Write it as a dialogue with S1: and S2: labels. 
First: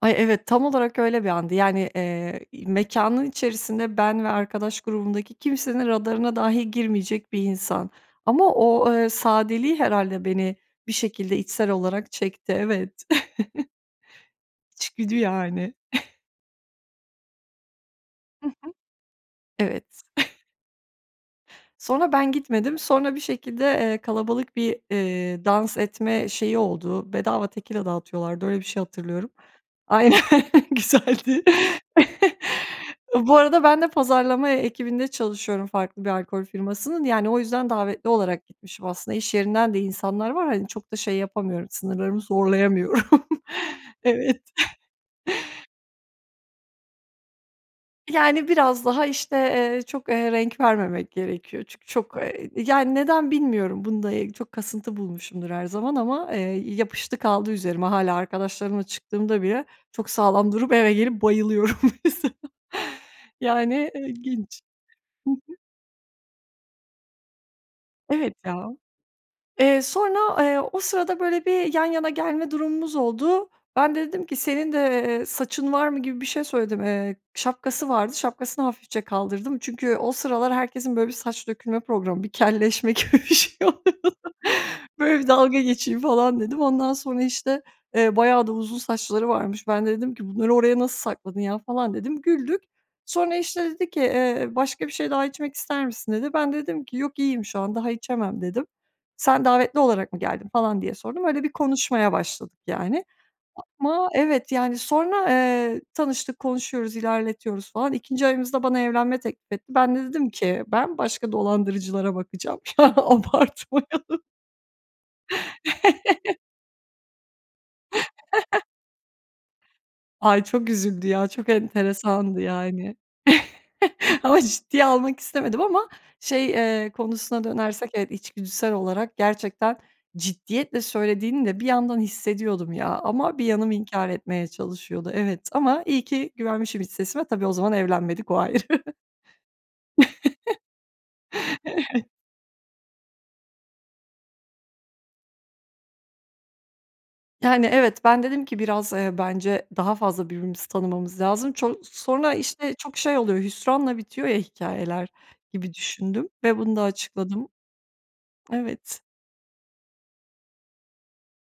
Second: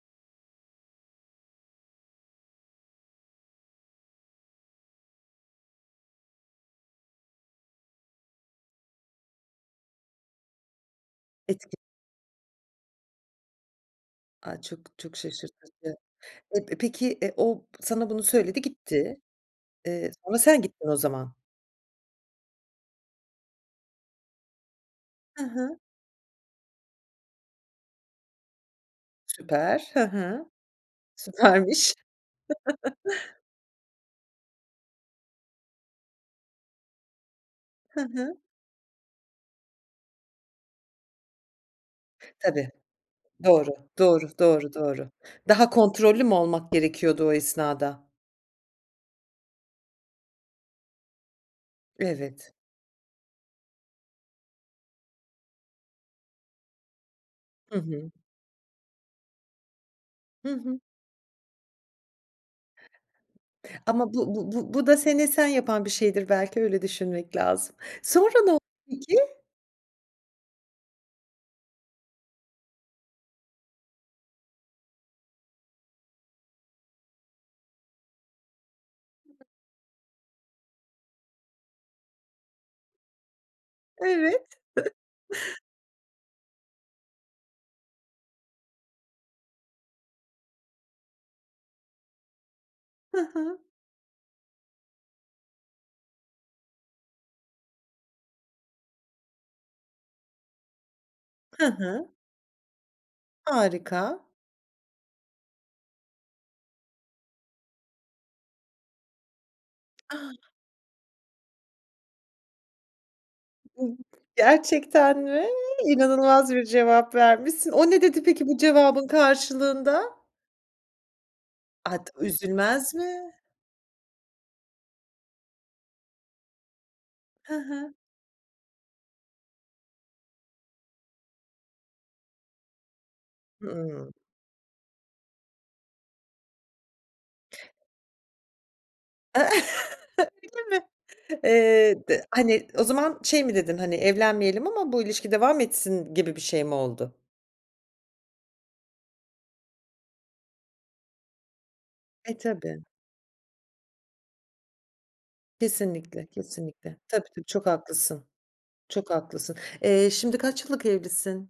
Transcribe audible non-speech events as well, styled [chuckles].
S1: Ay, evet, tam olarak öyle bir andı. Yani, eee, i mekânın içerisinde ben ve arkadaş grubundaki kimsenin radarına dahi girmeyecek bir insan ama o, eee, sadeliği herhâlde beni bir şekilde içsel
S2: Etki
S1: olarak çekti. Evet. [chuckles]
S2: A, çok
S1: İçgüdü
S2: çok
S1: yani.
S2: şaşırtıcı.
S1: [giggles]
S2: Eee, p peki, eee, o sana bunu
S1: Hı
S2: söyledi
S1: hı.
S2: gitti.
S1: Evet.
S2: Eee, sonra
S1: [giggles]
S2: sen gittin o zaman.
S1: Sonra ben gitmedim. Sonra bir şekilde, eee, kalabalık bir, ııı,
S2: Hı
S1: dans
S2: hı.
S1: etme şeyi oldu. Bedava tekila dağıtıyorlardı. Öyle bir şey hatırlıyorum.
S2: Süper. Hı
S1: Aynen,
S2: hı.
S1: güzeldi.
S2: Süpermiş. [chuckles]
S1: Bu arada ben de pazarlama e ekibinde çalışıyorum farklı bir alkol firmasının. Yani, o yüzden
S2: Hı
S1: davetli
S2: hı.
S1: olarak gitmişim aslında. İş yerinden de insanlar var. Hani, çok da şey yapamıyorum, sınırlarımı
S2: Tabii.
S1: zorlayamıyorum.
S2: Doğru, doğru,
S1: Evet.
S2: doğru, doğru. Daha kontrollü mü olmak gerekiyordu o esnada?
S1: Yani, biraz daha, işte, eee, çok, eee, renk vermemek gerekiyor. Çünkü çok, eee,
S2: Evet.
S1: yani, neden bilmiyorum. Bunu da çok kasıntı bulmuşumdur her zaman ama, eee, yapıştı kaldı
S2: Hı
S1: üzerime.
S2: hı.
S1: Hâlâ arkadaşlarımla çıktığımda bile çok sağlam
S2: Hı
S1: durup
S2: hı.
S1: eve gelip bayılıyorum mesela. Yani,
S2: Ama bu
S1: ilginç.
S2: bu bu da seni
S1: Hı
S2: sen
S1: hı.
S2: yapan bir şeydir belki, öyle düşünmek lazım.
S1: Evet
S2: Sonra ne oldu
S1: ya.
S2: peki?
S1: Eee, sonra, eee, o sırada böyle bir yan yana gelme durumumuz oldu. Ben de dedim ki, "Senin de, eee, saçın var mı?" gibi bir şey söyledim. Eee, şapkası vardı, şapkasını hafifçe kaldırdım. Çünkü o sıralar herkesin böyle bir saç dökülme problemi, bir kelleşme gibi bir şeyi vardı.
S2: Evet. [chuckles]
S1: Böyle bir dalga geçeyim falan dedim. Ondan sonra, işte, eee, bayağı da uzun saçları varmış. Ben de dedim ki, "Bunları oraya nasıl sakladın ya?" falan dedim. Güldük.
S2: Hı
S1: Sonra,
S2: hı.
S1: işte, dedi ki, "Eee, başka bir şey daha içmek ister misin?" dedi. Ben de dedim ki, "Yok, iyiyim şu an, daha içemem." dedim. "Sen davetli olarak mı geldin?" falan diye sordum. Öyle bir
S2: Hı hı.
S1: konuşmaya başladık, yani. Ama
S2: Harika.
S1: evet, yani, sonra, eee, tanıştık, konuşuyoruz, ilerletiyoruz falan 2’nci ayımızda bana evlenme teklif etti. Ben de dedim
S2: A!
S1: ki, "Ben başka dolandırıcılara bakacağım. Ya abartmayalım."
S2: [unintelligible] Gerçekten mi?
S1: [chuckles]
S2: İnanılmaz bir cevap vermişsin. O ne dedi peki bu
S1: [chuckles]
S2: cevabın karşılığında?
S1: Ay, çok üzüldü ya, çok
S2: Ad
S1: enteresandı,
S2: üzülmez
S1: yani.
S2: mi?
S1: [chuckles] Ama ciddiye almak istemedim ama, şey, eee, konusuna
S2: Hı
S1: dönersek,
S2: hı.
S1: evet, içgüdüsel olarak gerçekten, ciddiyetle söylediğini de bir yandan hissediyordum ya ama bir yanım inkâr
S2: Hımm.
S1: etmeye çalışıyordu, evet, ama iyi ki güvenmişim iç sesime. Tabii, o zaman evlenmedik, o ayrı.
S2: [chuckles]
S1: [chuckles]
S2: Öyle mi? Eee,
S1: Evet.
S2: d hani, o zaman şey mi dedin, hani, "Evlenmeyelim ama bu ilişki devam etsin." gibi bir şey mi oldu?
S1: Yani, evet, ben dedim ki, "Biraz, eee, bence daha fazla birbirimizi tanımamız lazım." Ço sonra,
S2: E,
S1: işte,
S2: tabii.
S1: çok şey oluyor, hüsranla bitiyor ya hikâyeler, gibi
S2: Kesinlikle,
S1: düşündüm ve bunu da
S2: kesinlikle, tabii tabii,
S1: açıkladım.
S2: çok haklısın,
S1: Evet.
S2: çok haklısın. Eee, şimdi kaç yıllık evlisin?